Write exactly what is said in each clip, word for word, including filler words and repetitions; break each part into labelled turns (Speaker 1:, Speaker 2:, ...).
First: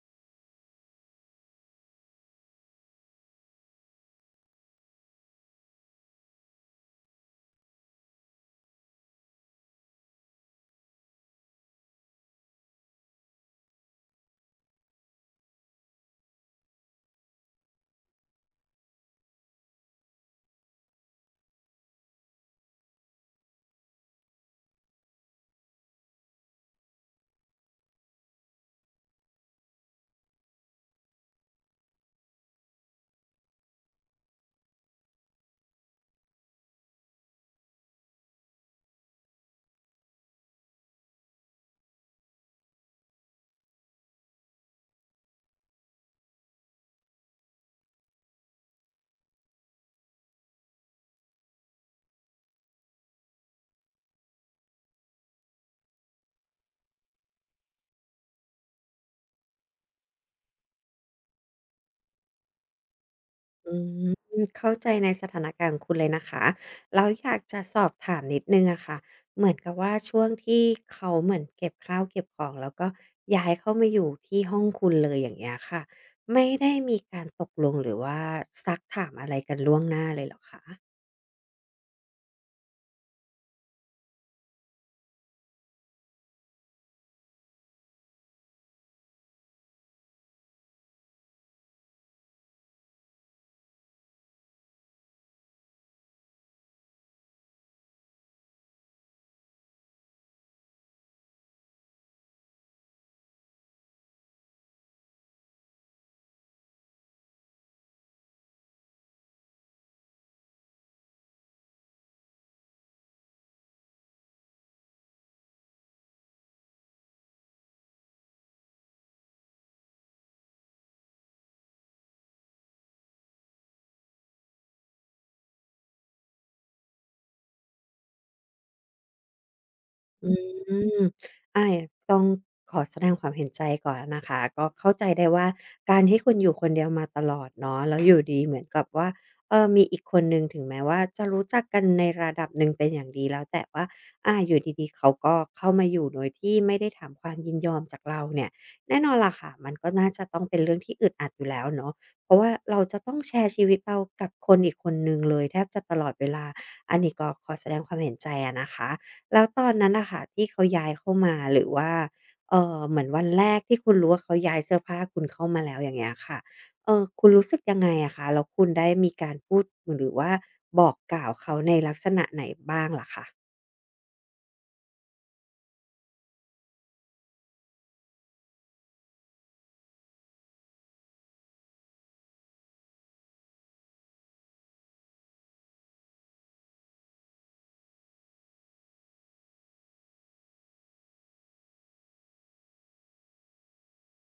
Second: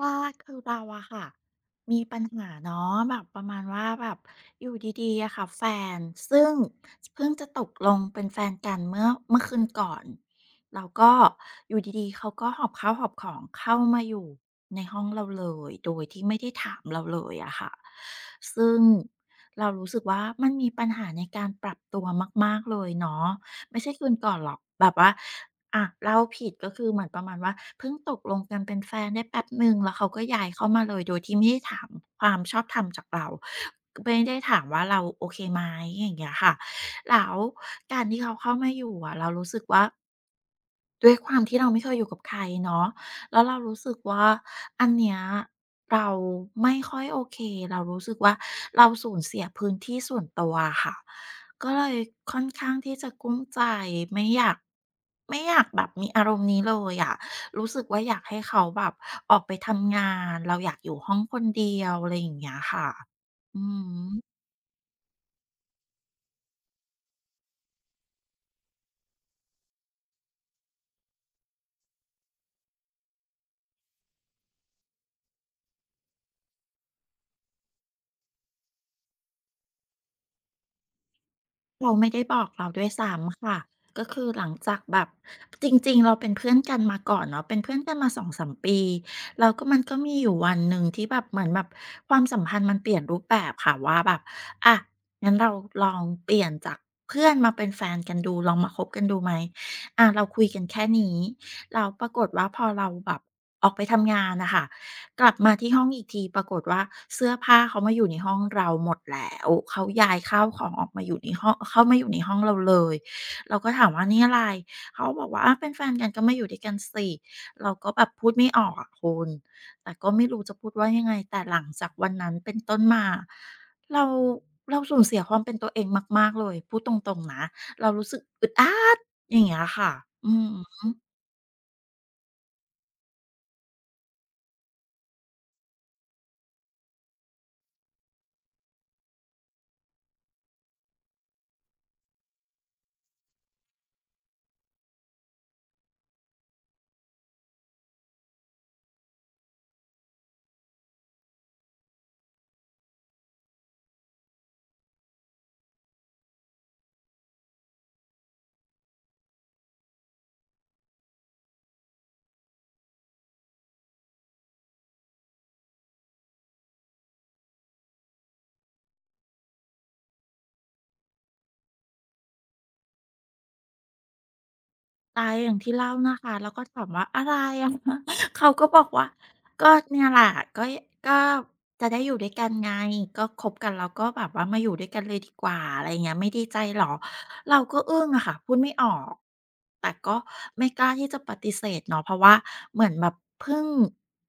Speaker 1: ว่าคือเราอะค่ะมีปัญหาเนาะแบบประมาณว่าแบบอยู่ดีๆอะค่ะแฟนซึ่งเพิ่งจะตกลงเป็นแฟนกันเมื่อเมื่อคืนก่อนแล้วก็อยู่ดีๆเขาก็หอบข้าวหอบของเข้ามาอยู่ในห้องเราเลยโดยที่ไม่ได้ถามเราเลยอะค่ะซึ่งเรารู้สึกว่ามันมีปัญหาในการปรับตัวมากๆเลยเนาะ ไม่ใช่คืนก่อนหรอกแบบว่าอ่ะเล่าผิดก็คือเหมือนประมาณว่าเพิ่งตกลงกันเป็นแฟนได้แป๊บหนึ่งแล้วเขาก็ย้ายเข้ามาเลยโดยที่ไม่ได้ถามความชอบธรรมจากเราไม่ได้ถามว่าเราโอเคไหมอย่างเงี้ยค่ะแล้วการที่เขาเข้ามาอยู่อะเรารู้สึกว่า ด้วยความที่เราไม่เคยอยู่กับใครเนาะแล้วเรารู้สึกว่าอันเนี้ยเราไม่ค่อยโอเคเรารู้สึกว่าเราสูญเสียพื้นที่ส่วนตัวอะค่ะ ก็เลยค่อนข้างที่จะกลุ้มใจไม่อยากไม่อยากแบบมีอารมณ์นี้เลยอะรู้สึกว่าอยากให้เขาแบบออกไปทำงานเราอยากอยู่ห้องคนเดียวอะไรอย่างเงี้ยค่ะอื
Speaker 2: อื
Speaker 1: อ
Speaker 2: ม
Speaker 1: ฮึ
Speaker 2: เข้าใจในสถานการณ์ของคุณเลยนะคะแล้วอยากจะสอบถามนิดหนึ่งอะค่ะเหมือนกับว่าช่วงที่เขาเหมือนเก็บข้าวเก็บของแล้วก็ย้ายเข้ามาอยู่ที่ห้องคุณเลยอย่างเงี้ยค่ะไม่ได้มีการตกลงหรือว่าซักถามอะไรกันล่วงหน้าเลยเหรอคะ
Speaker 1: เราไม่ได้บอกเราด้วยซ้ำค่ะก็คือหลังจากแบบจริงๆเราเป็นเพื่อนกันมาก่อนเนาะเป็นเพื่อนกันมาสสองสามปีแล้วก็มันก็มีอยู่วันหนึ่งที่แบบเหมือนแบบความสัมพันธ์มันเปลี่ยนรูปแบบค่ะว่าแบบอะงั้นเราลองเปลี่ยนจากเพื่อนมาเป็นแฟนกันดูลองมาคบกันดูไหมอาเราคุยกันแค่นี้แล้วปรากฏว่าพอเราแบบออกไปทำงานน่ะค่ะ กลับมาที่ห้องอีกทีปรากฏว่าเสื้อผ้าเขามาอยู่ในห้องเราหมดแล้วเขาย้ายข้าวของออกมาอยู่ในห้องเข้ามาอยู่ในห้องเราเลยเราก็ถามว่านี่อะไรเขาก็บอกว่าอาเป็นแฟนกันก็มาอยู่ด้วยกันสิเราก็แบบพูดไม่ออกอะคุณแต่ก็ไม่รู้จะพูดว่ายังไงแต่หลังจากวันนั้นเป็นต้นมาเราเราสูญเสียความเป็นตัวเองมากๆเลยพูดตรงๆนะเรารู้สึกอึดอัดอย่างเงี้ยค่ะอื
Speaker 2: อื
Speaker 1: ม
Speaker 2: มอาต้องขอแสดงความเห็นใจก่อนะนะคะก็เข้าใจได้ว่าการที่คุณอยู่คนเดียวมาตลอดเนาะแล้วอยู่ดีเหมือนกับว่าเออมีอีกคนหนึ่งถึงแม้ว่าจะรู้จักกันในระดับหนึ่งเป็นอย่างดีแล้วแต่ว่าอาอยู่ดีๆเขาก็เข้ามาอยู่โดยที่ไม่ได้ถามความยินยอมจากเราเนี่ยแน่นอนล่ะค่ะมันก็น่าจะต้องเป็นเรื่องที่อึดอัดอยู่แล้วเนาะเพราะว่าเราจะต้องแชร์ชีวิตเรากับคนอีกคนหนึ่งเลยแทบจะตลอดเวลา อันนี้ก็ขอแสดงความเห็นใจอะนะคะ แล้วตอนนั้นน่ะค่ะที่เขาย้ายเข้ามาหรือว่าเอ่อเหมือนวันแรกที่คุณรู้ว่าเขาย้ายเสื้อผ้าคุณเข้ามาแล้วอย่างเงี้ยค่ะเอ่อคุณรู้สึกยังไงอะคะแล้วคุณได้มีการพูดหรือว่าบอกกล่าวเขาในลักษณะไหนบ้างล่ะคะ
Speaker 1: ตายอย่างที่เล่านะคะแล้วก็ถามว่าอะไรอะะ เขาก็บอกว่าก็เนี่ยแหละก็ก็จะได้อยู่ด้วยกันไงก็คบกันแล้วก็แบบว่ามาอยู่ด้วยกันเลยดีกว่าอะไรอย่างเงี้ยไม่ดีใจเหรอเราก็อึ้งอะค่ะพูดไม่ออกแต่ก็ไม่กล้าที่จะปฏิเสธเนาะเพราะว่าเหมือนแบบเพิ่ง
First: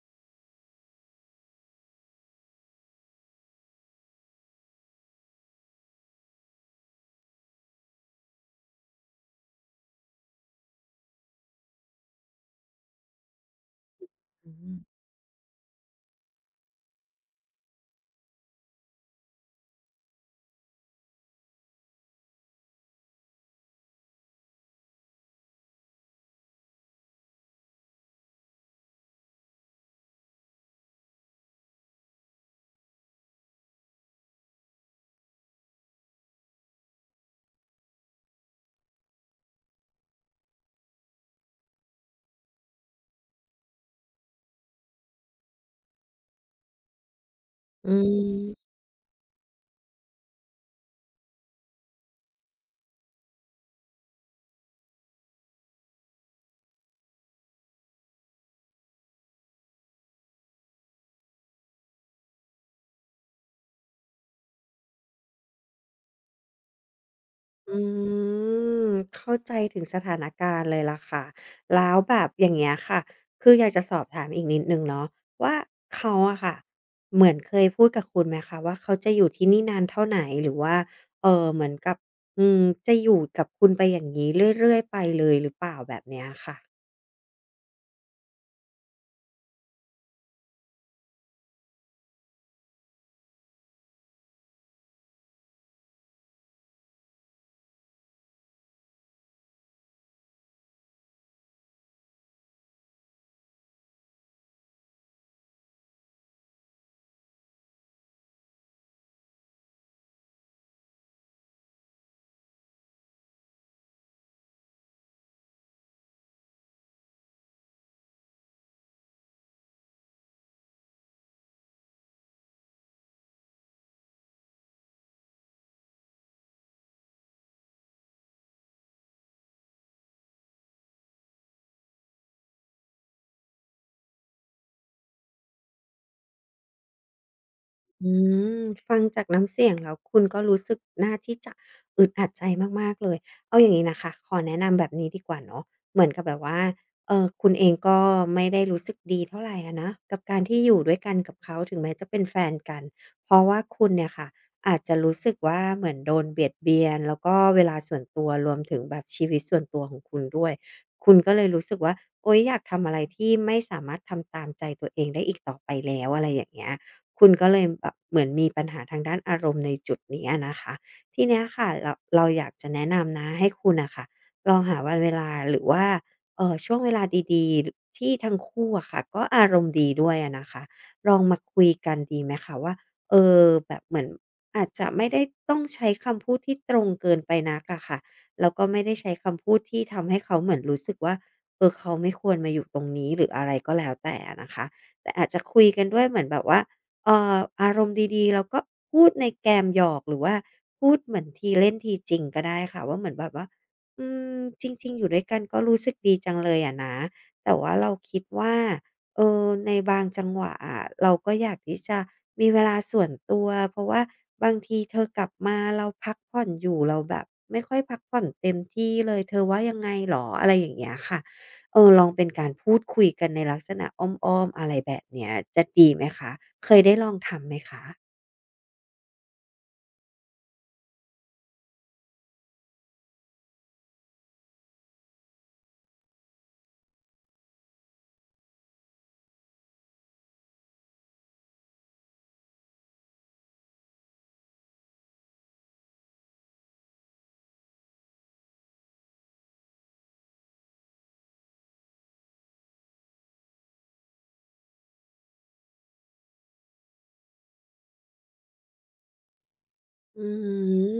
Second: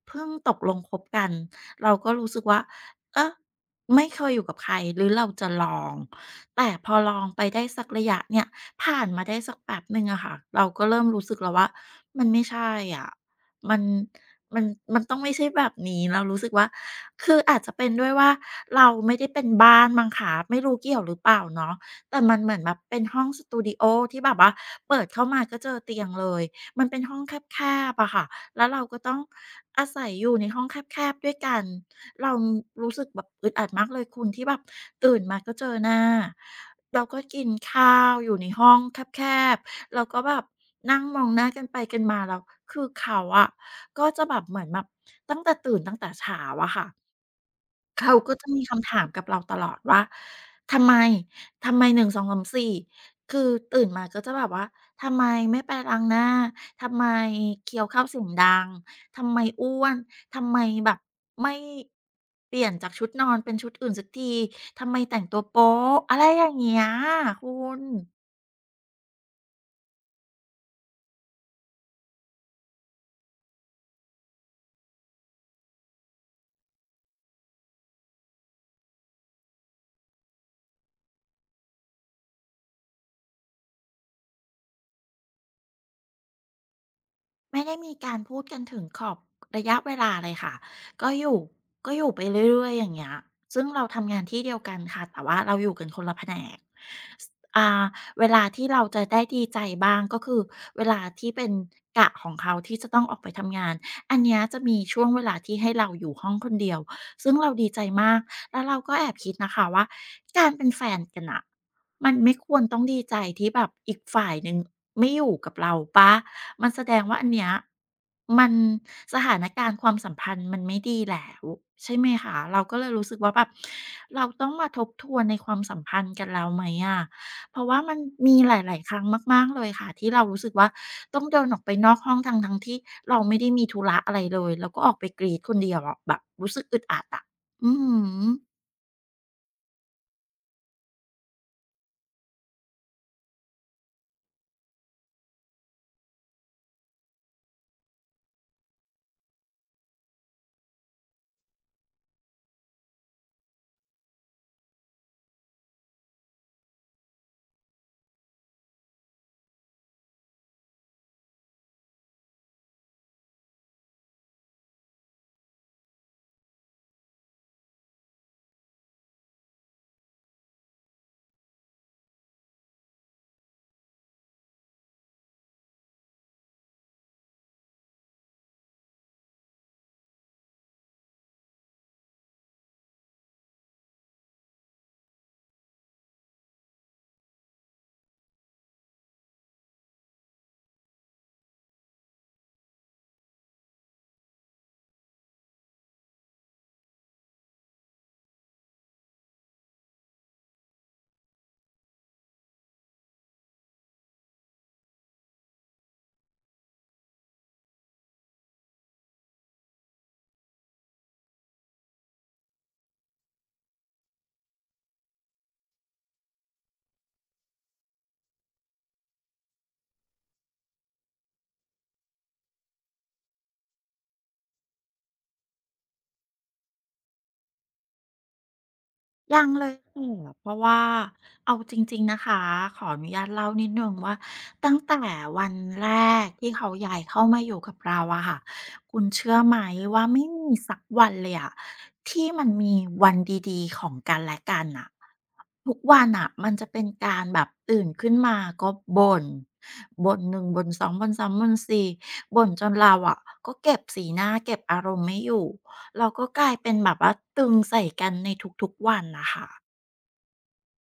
Speaker 1: เพิ่งตกลงคบกันเราก็รู้สึกว่าเออไม่เคยอยู่กับใครหรือเราจะลองแต่พอลองไปได้สักระยะเนี่ย ผ่านมาได้สักแป๊บหนึ่งอะค่ะเราก็เริ่มรู้สึกแล้วว่ามันไม่ใช่อะมัน
Speaker 2: อื
Speaker 1: มันมั
Speaker 2: ม
Speaker 1: นต้องไม่ใช่แบบนี้เรารู้สึกว่าคืออาจจะเป็นด้วยว่าเราไม่ได้เป็นบ้านมั้งคะไม่รู้เกี่ยวหรือเปล่าเนาะแต่มันเหมือนแบบเป็นห้องสตูดิโอที่แบบว่าเปิดเข้ามาก็เจอเตียงเลยมันเป็นห้องแคบๆอะค่ะแล้วเราก็ต้องอาศัยอยู่ในห้องแคบๆด้วยกัน เรารู้สึกแบบอึดอัดมากเลยคุณที่แบบตื่นมาก็เจอหน้าเราก็กินข้าวอยู่ในห้องแคบๆแล้วก็แบบนั่งมองหน้ากันไปกันมาแล้วคือเขาอะก็จะแบบเหมือนแบบตั้งแต่ตื่นตั้งแต่เช้าอะค่ะ
Speaker 2: อื
Speaker 1: เขาก็จะมี
Speaker 2: ม
Speaker 1: คำถามกับเราตลอดว่าทำไมทำไมหนึ่ง สอง สาม สี่" คือตื่นมาก็จะแบบว่าทำไมไม่ไปล้างหน้าทำไมเคี้ยวข้าวเสียงดังทำไมอ้วนทำไมแบบไม่เปลี่ยนจากชุดนอนเป็นชุดอื่นสักทีทำไมแต่งตัวโป๊ะอะไรอย่างเงี้ยคุณ
Speaker 2: อืมเข้าใจถึงสถานการณ์เลยล่ะค่ะแล้วแบบอย่างเงี้ยค่ะคืออยากจะสอบถามอีกนิดหนึ่งเนาะว่าเขาอะค่ะเหมือนเคยพูดกับคุณไหมคะว่าเขาจะอยู่ที่นี่นานเท่าไหนหรือว่าเอ่อเหมือนกับอืมจะอยู่กับคุณไปอย่างงี้เรื่อยๆไปเลยหรือเปล่าแบบเนี้ยค่ะ
Speaker 1: ไม่ได้มีการพูดกันถึงขอบระยะเวลาเลยค่ะก็อยู่ก็อยู่ไปเรื่อยๆอย่างเงี้ยซึ่งเราทำงานที่เดียวกันค่ะแต่ว่าเราอยู่กันคนละแผนกสอ่าเวลาที่เราจะได้ดีใจบ้างก็คือเวลาที่เป็นกะของเขาที่จะต้องออกไปทำงานอันเนี้ยจะมีช่วงเวลาที่ให้เราอยู่ห้องคนเดียวซึ่งเราดีใจมากแล้วเราก็แอบคิดนะคะว่าการเป็นแฟนกันน่ะ มันไม่ควรต้องดีใจที่แบบอีกฝ่ายหนึ่งไม่อยู่กับเราปะมันแสดงว่าอันเนี้ยมันสถานการณ์ความสัมพันธ์มันไม่ดีแล้วใช่ไหมคะเราก็เลยรู้สึกว่าแบบเราต้องมาทบทวนในความสัมพันธ์กันแล้วไหมอะเพราะว่ามันมีหลายๆครั้งมากๆเลยค่ะที่เรารู้สึกว่าต้องเดินออกไปนอกห้องทั้งๆที่เราไม่ได้มีธุระอะไรเลยแล้วก็ออกไปกรีดคนเดียวอะแบบรู้สึกอึดอัดอะอือหื
Speaker 2: อืม
Speaker 1: อ
Speaker 2: ฟังจากน้ำเสียงแล้วคุณก็รู้สึกน่าที่จะอึดอัดใจมากๆเลยเอาอย่างนี้นะคะขอแนะนำแบบนี้ดีกว่าเนาะเหมือนกับแบบว่าเออคุณเองก็ไม่ได้รู้สึกดีเท่าไหรอะนะกับการที่อยู่ด้วยกันกับเขาถึงแม้จะเป็นแฟนกันเพราะว่าคุณเนี่ยค่ะอาจจะรู้สึกว่าเหมือนโดนเบียดเบียนแล้วก็เวลาส่วนตัวรวมถึงแบบชีวิตส่วนตัวของคุณด้วยคุณก็เลยรู้สึกว่าโอ๊ยอยากทำอะไรที่ไม่สามารถทำตามใจตัวเองได้อีกต่อไปแล้วอะไรอย่างเงี้ย คุณก็เลยแบบเหมือนมีปัญหาทางด้านอารมณ์ในจุดนี้อะนะคะทีเนี้ยค่ะเราเราอยากจะแนะนำนะให้คุณน่ะค่ะลองหาวันเวลาหรือว่าเอ่อช่วงเวลาดีๆที่ทั้งคู่อะค่ะก็อารมณ์ดีด้วยอะนะคะลองมาคุยกันดีไหมคะว่าเออแบบเหมือนอาจจะไม่ได้ต้องใช้คำพูดที่ตรงเกินไปนักอะค่ะแล้วก็ไม่ได้ใช้คำพูดที่ทำให้เขาเหมือนรู้สึกว่าเออเขาไม่ควรมาอยู่ตรงนี้หรืออะไรก็แล้วแต่อะนะคะแต่อาจจะคุยกันด้วยเหมือนแบบว่า เอ่ออารมณ์ดีๆเราก็พูดในแกมหยอกหรือว่าพูดเหมือนทีเล่นทีจริงก็ได้ค่ะว่าเหมือนแบบว่าอืมจริงๆอยู่ด้วยกันก็รู้สึกดีจังเลยอะนะแต่ว่าเราคิดว่าเออในบางจังหวะอะเราก็อยากที่จะมีเวลาส่วนตัวเพราะว่าบางทีเธอกลับมาเราพักผ่อนอยู่เราแบบไม่ค่อยพักผ่อนเต็มที่เลยเธอว่ายังไงหรออะไรอย่างเงี้ยค่ะ เออลองเป็นการพูดคุยกันในลักษณะอ้อมๆอะไรแบบเนี้ยจะดีไหมคะเคยได้ลองทำไหมคะ
Speaker 1: ยังเลยค่ะเพราะว่าเอาจริงๆนะคะขออนุญาตเล่านิดหนึ่งว่าตั้งแต่วันแรกที่เขาย้ายเข้ามาอยู่กับเราอะค่ะคุณเชื่อไหมว่าไม่มีสักวันเลยอะที่มันมีวันดีๆของกันและกันอะทุกวันอะมันจะเป็นการแบบตื่นขึ้นมาก็บ่นบ่นหนึ่งบ่นสองบ่นสามบ่นสี่บ่นจนเราอะก็เก็บสีหน้าเก็บอารมณ์ไม่อยู่ เราก็กลายเป็นแบบว่าตึงใส่กันในทุกๆวันนะคะ
Speaker 2: อืม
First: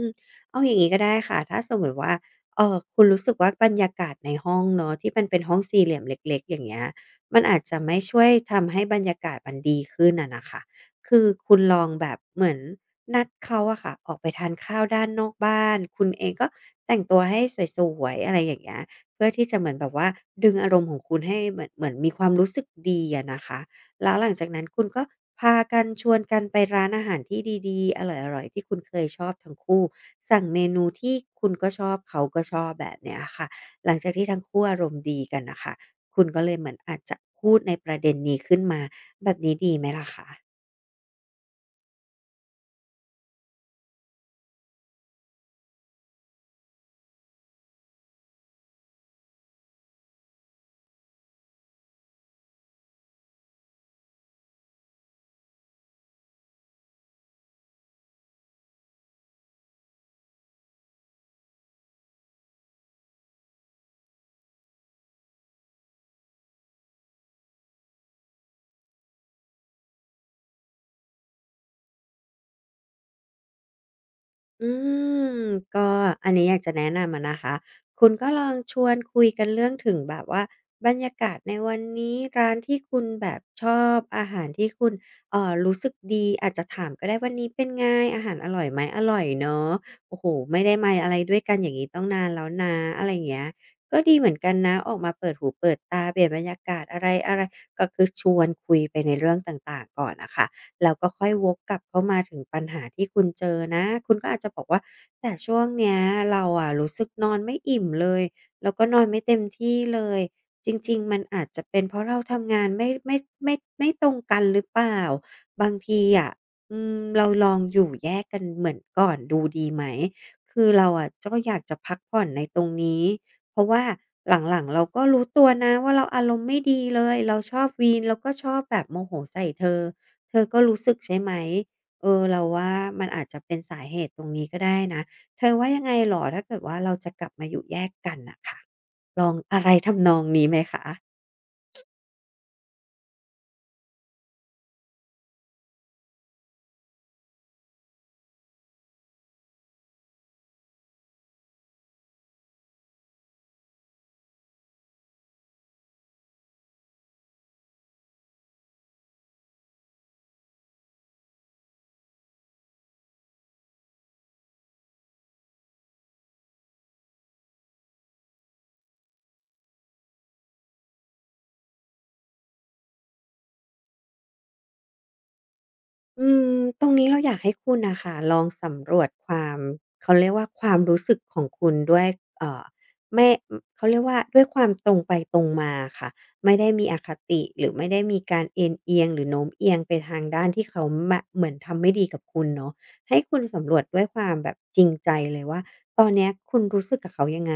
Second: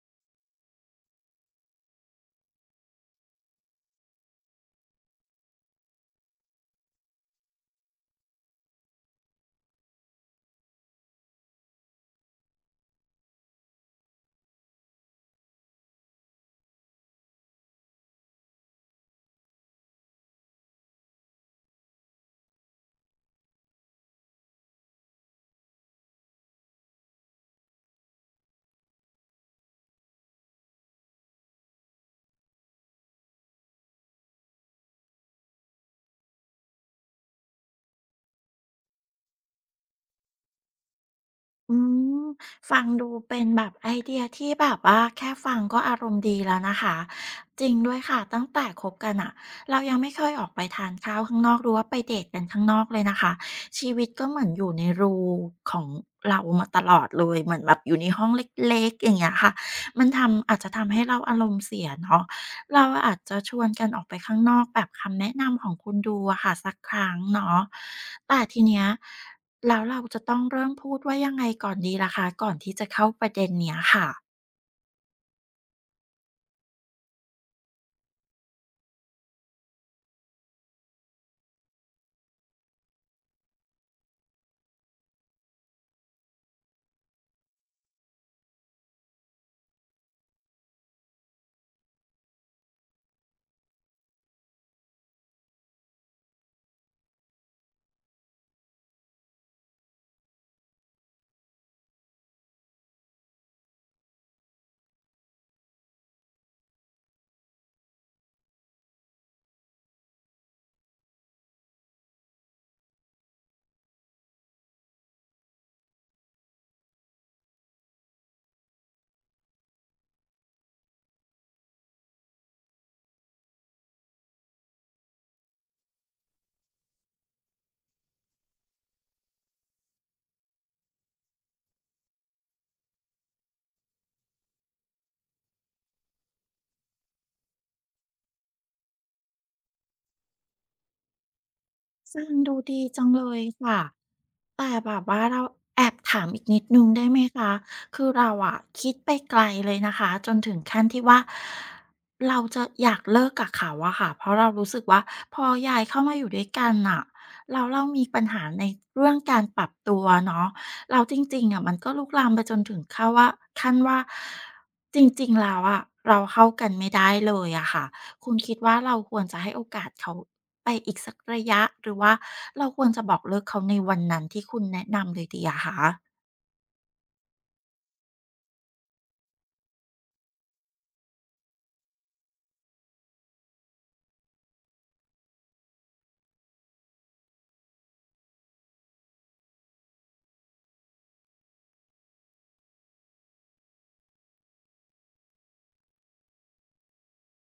Speaker 2: เอาอย่างนี้ก็ได้ค่ะถ้าสมมติว่าเออคุณรู้สึกว่าบรรยากาศในห้องเนอะที่มันเป็นห้องสี่เหลี่ยมเล็กๆอย่างเงี้ยมันอาจจะไม่ช่วยทำให้บรรยากาศมันดีขึ้นอะนะคะคือคุณลองแบบเหมือนนัดเขาอะค่ะออกไปทานข้าวด้านนอกบ้านคุณเองก็แต่งตัวให้สวยๆอะไรอย่างเงี้ยเพื่อที่จะเหมือนแบบว่าดึงอารมณ์ของคุณให้เหมือนเหมือนมีความรู้สึกดีอะนะคะ แล้วหลังจากนั้นคุณก็พากันชวนกันไปร้านอาหารที่ดีๆอร่อยๆที่คุณเคยชอบทั้งคู่สั่งเมนูที่คุณก็ชอบเขาก็ชอบแบบเนี้ยค่ะหลังจากที่ทั้งคู่อารมณ์ดีกันนะคะคุณก็เลยเหมือนอาจจะพูดในประเด็นนี้ขึ้นมาแบบนี้ดีไหมล่ะคะ
Speaker 1: อืมฟังดูเป็นแบบไอเดียที่แบบว่าแค่ฟังก็อารมณ์ดีแล้วนะคะจริงด้วยค่ะตั้งแต่คบกันอะเรายังไม่เคยออกไปทานข้าวข้างนอกหรือว่าไปเดทกันข้างนอกเลยนะคะชีวิตก็เหมือนอยู่ในรูของเรามาตลอดเลยเหมือนแบบอยู่ในห้องเล็กๆอย่างเงี้ยค่ะมันทำอาจจะทำให้เราอารมณ์เสียเนาะเราอาจจะชวนกันออกไปข้างนอกแบบคำแนะนำของคุณดูอะค่ะสักครั้งเนาะแต่ทีเนี้ย แล้วเราจะต้องเริ่มพูดว่ายังไงก่อนดีล่ะคะก่อนที่จะเข้าประเด็นเนี้ยค่ะ
Speaker 2: อืมก็อันนี้อยากจะแนะนำอะนะคะคุณก็ลองชวนคุยกันเรื่องถึงแบบว่าบรรยากาศในวันนี้ร้านที่คุณแบบชอบอาหารที่คุณเอ่อรู้สึกดีอาจจะถามก็ได้วันนี้เป็นไงอาหารอร่อยไหมอร่อยเนอะโอ้โหไม่ได้มาอะไรด้วยกันอย่างนี้ต้องนานแล้วนะอะไรอย่างเงี้ยก็ดีเหมือนกันนะออกมาเปิดหูเปิดตาเปลี่ยนบรรยากาศอะไรอะไรก็คือชวนคุยไปในเรื่องต่างๆก่อนนะคะ แล้วก็ค่อยวกกลับเข้ามาถึงปัญหาที่คุณเจอนะคุณก็อาจจะบอกว่าแต่ช่วงเนี้ยเราอะรู้สึกนอนไม่อิ่มเลยแล้วก็นอนไม่เต็มที่เลยจริงๆมันอาจจะเป็นเพราะเราทำงานไม่ไม่ไม่ไม่ตรงกันหรือเปล่าบางทีอะอืมเราลองอยู่แยกกันเหมือนก่อนดูดีไหมคือเราอะก็อยากจะพักผ่อนในตรงนี้เพราะว่าหลังๆเราก็รู้ตัวนะว่าเราอารมณ์ไม่ดีเลยเราชอบวีนเลาก็ชอบแบบโมโหใส่เธอ เธอก็รู้สึกใช่ไหม เออเราว่ามันอาจจะเป็นสาเหตุตรงนี้ก็ได้นะ เธอว่ายังไงหรอถ้าเกิดว่าเราจะกลับมาอยู่แยกกันน่ะค่ะลองอะไรทำนองนี้ไหมคะ
Speaker 1: ฟังดูดีจังเลยค่ะ แต่แบบว่าเราแอบถามอีกนิดนึงได้ไหมคะคือเราอะคิดไปไกลเลยนะคะจนถึงขั้นที่ว่าเราจะอยากเลิกกับเขาอะค่ะเพราะเรารู้สึกว่าพอย้ายเข้ามาอยู่ด้วยกันอะเราเรามีปัญหาในเรื่องการปรับตัวเนาะแร้จริงๆอะมันก็ลุกลามไปจนถึงขั้นว่าขั้นว่าจริงๆแล้วอะเราเข้ากันไม่ได้เลยอะค่ะ คุณคิดว่าเราควรจะให้โอกาสเขาไปอีกสักระยะหรือว่าเราควรจะบอกเลิกเขาในวันนั้นที่คุณแนะนำเลยดีอะคะ
Speaker 2: อืมตรงนี้เราอยากให้คุณน่ะค่ะลองสำรวจความเขาเรียกว่าความรู้สึกของคุณด้วยเอ่อไม่อเขาเรียกว่าด้วยความตรงไปตรงมาค่ะไม่ได้มีอคติหรือไม่ได้มีการเอนเอียงหรือโน้มเอียงไปทางด้านที่เขามะเหมือนทำไม่ดีกับคุณเนาะให้คุณสำรวจด้วยความแบบจริงใจเลยว่าตอนเนี้ยคุณรู้สึกกับเขายังไง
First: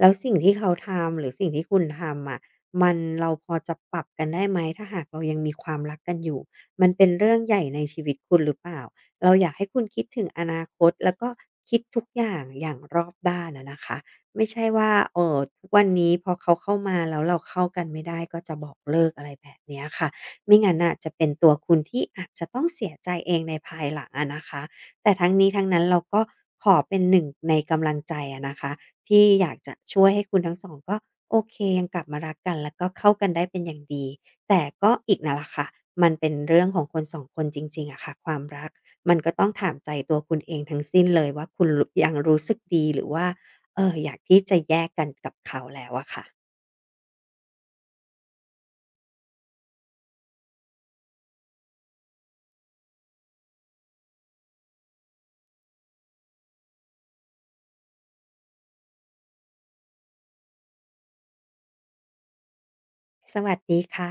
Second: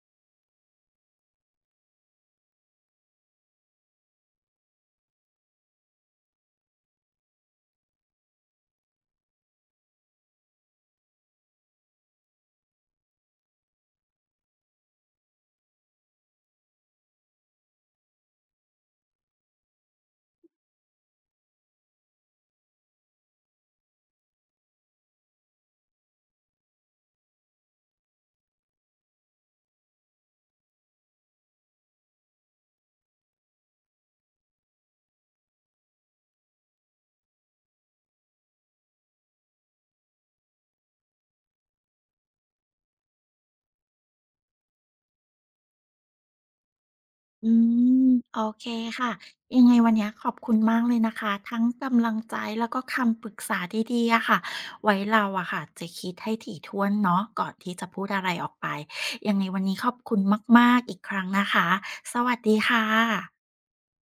Speaker 2: แล้วสิ่งที่เขาทำหรือสิ่งที่คุณทำอะมันเราพอจะปรับกันได้ไหมถ้าหากเรายังมีความรักกันอยู่ มันเป็นเรื่องใหญ่ในชีวิตคุณหรือเปล่า เราอยากให้คุณคิดถึงอนาคตแล้วก็คิดทุกอย่างอย่างรอบด้านอะนะคะไม่ใช่ว่าเอ่อทุกวันนี้พอเขาเข้ามาแล้วเราเข้ากันไม่ได้ก็จะบอกเลิกอะไรแบบเนี้ยค่ะไม่งั้นน่ะจะเป็นตัวคุณที่อาจจะต้องเสียใจเองในภายหลังอะนะคะแต่ทั้งนี้ทั้งนั้นเราก็ขอเป็นหนึ่งในกำลังใจอะนะคะที่อยากจะช่วยให้คุณทั้งสองก็โอเคยังกลับมารักกันแล้วก็เข้ากันได้เป็นอย่างดี แต่ก็อีกนั่นแหละค่ะ มันเป็นเรื่องของคนสองคนจริงๆอะค่ะความรักมันก็ต้องถามใจตัวคุณเองทั้งสิ้นเลยว่าคุณรยังรู้สึกดีหรือว่าเอ่ออยากที่จะแยกกันกับเขาแล้วอะค่ะ
Speaker 1: อืมโอเคค่ะ ยังไงวันเนี้ยขอบคุณมากเลยนะคะทั้งกำลังใจแล้วก็คำปรึกษาดีๆอะค่ะ ไว้เราอะค่ะจะคิดให้ถี่ถ้วนเนาะก่อนที่จะพูดอะไรออกไป ยังไงวันนี้ขอบคุณมากๆอีกครั้งนะคะ สวัสดีค่
Speaker 2: ส
Speaker 1: ะ
Speaker 2: วัสดีค่ะ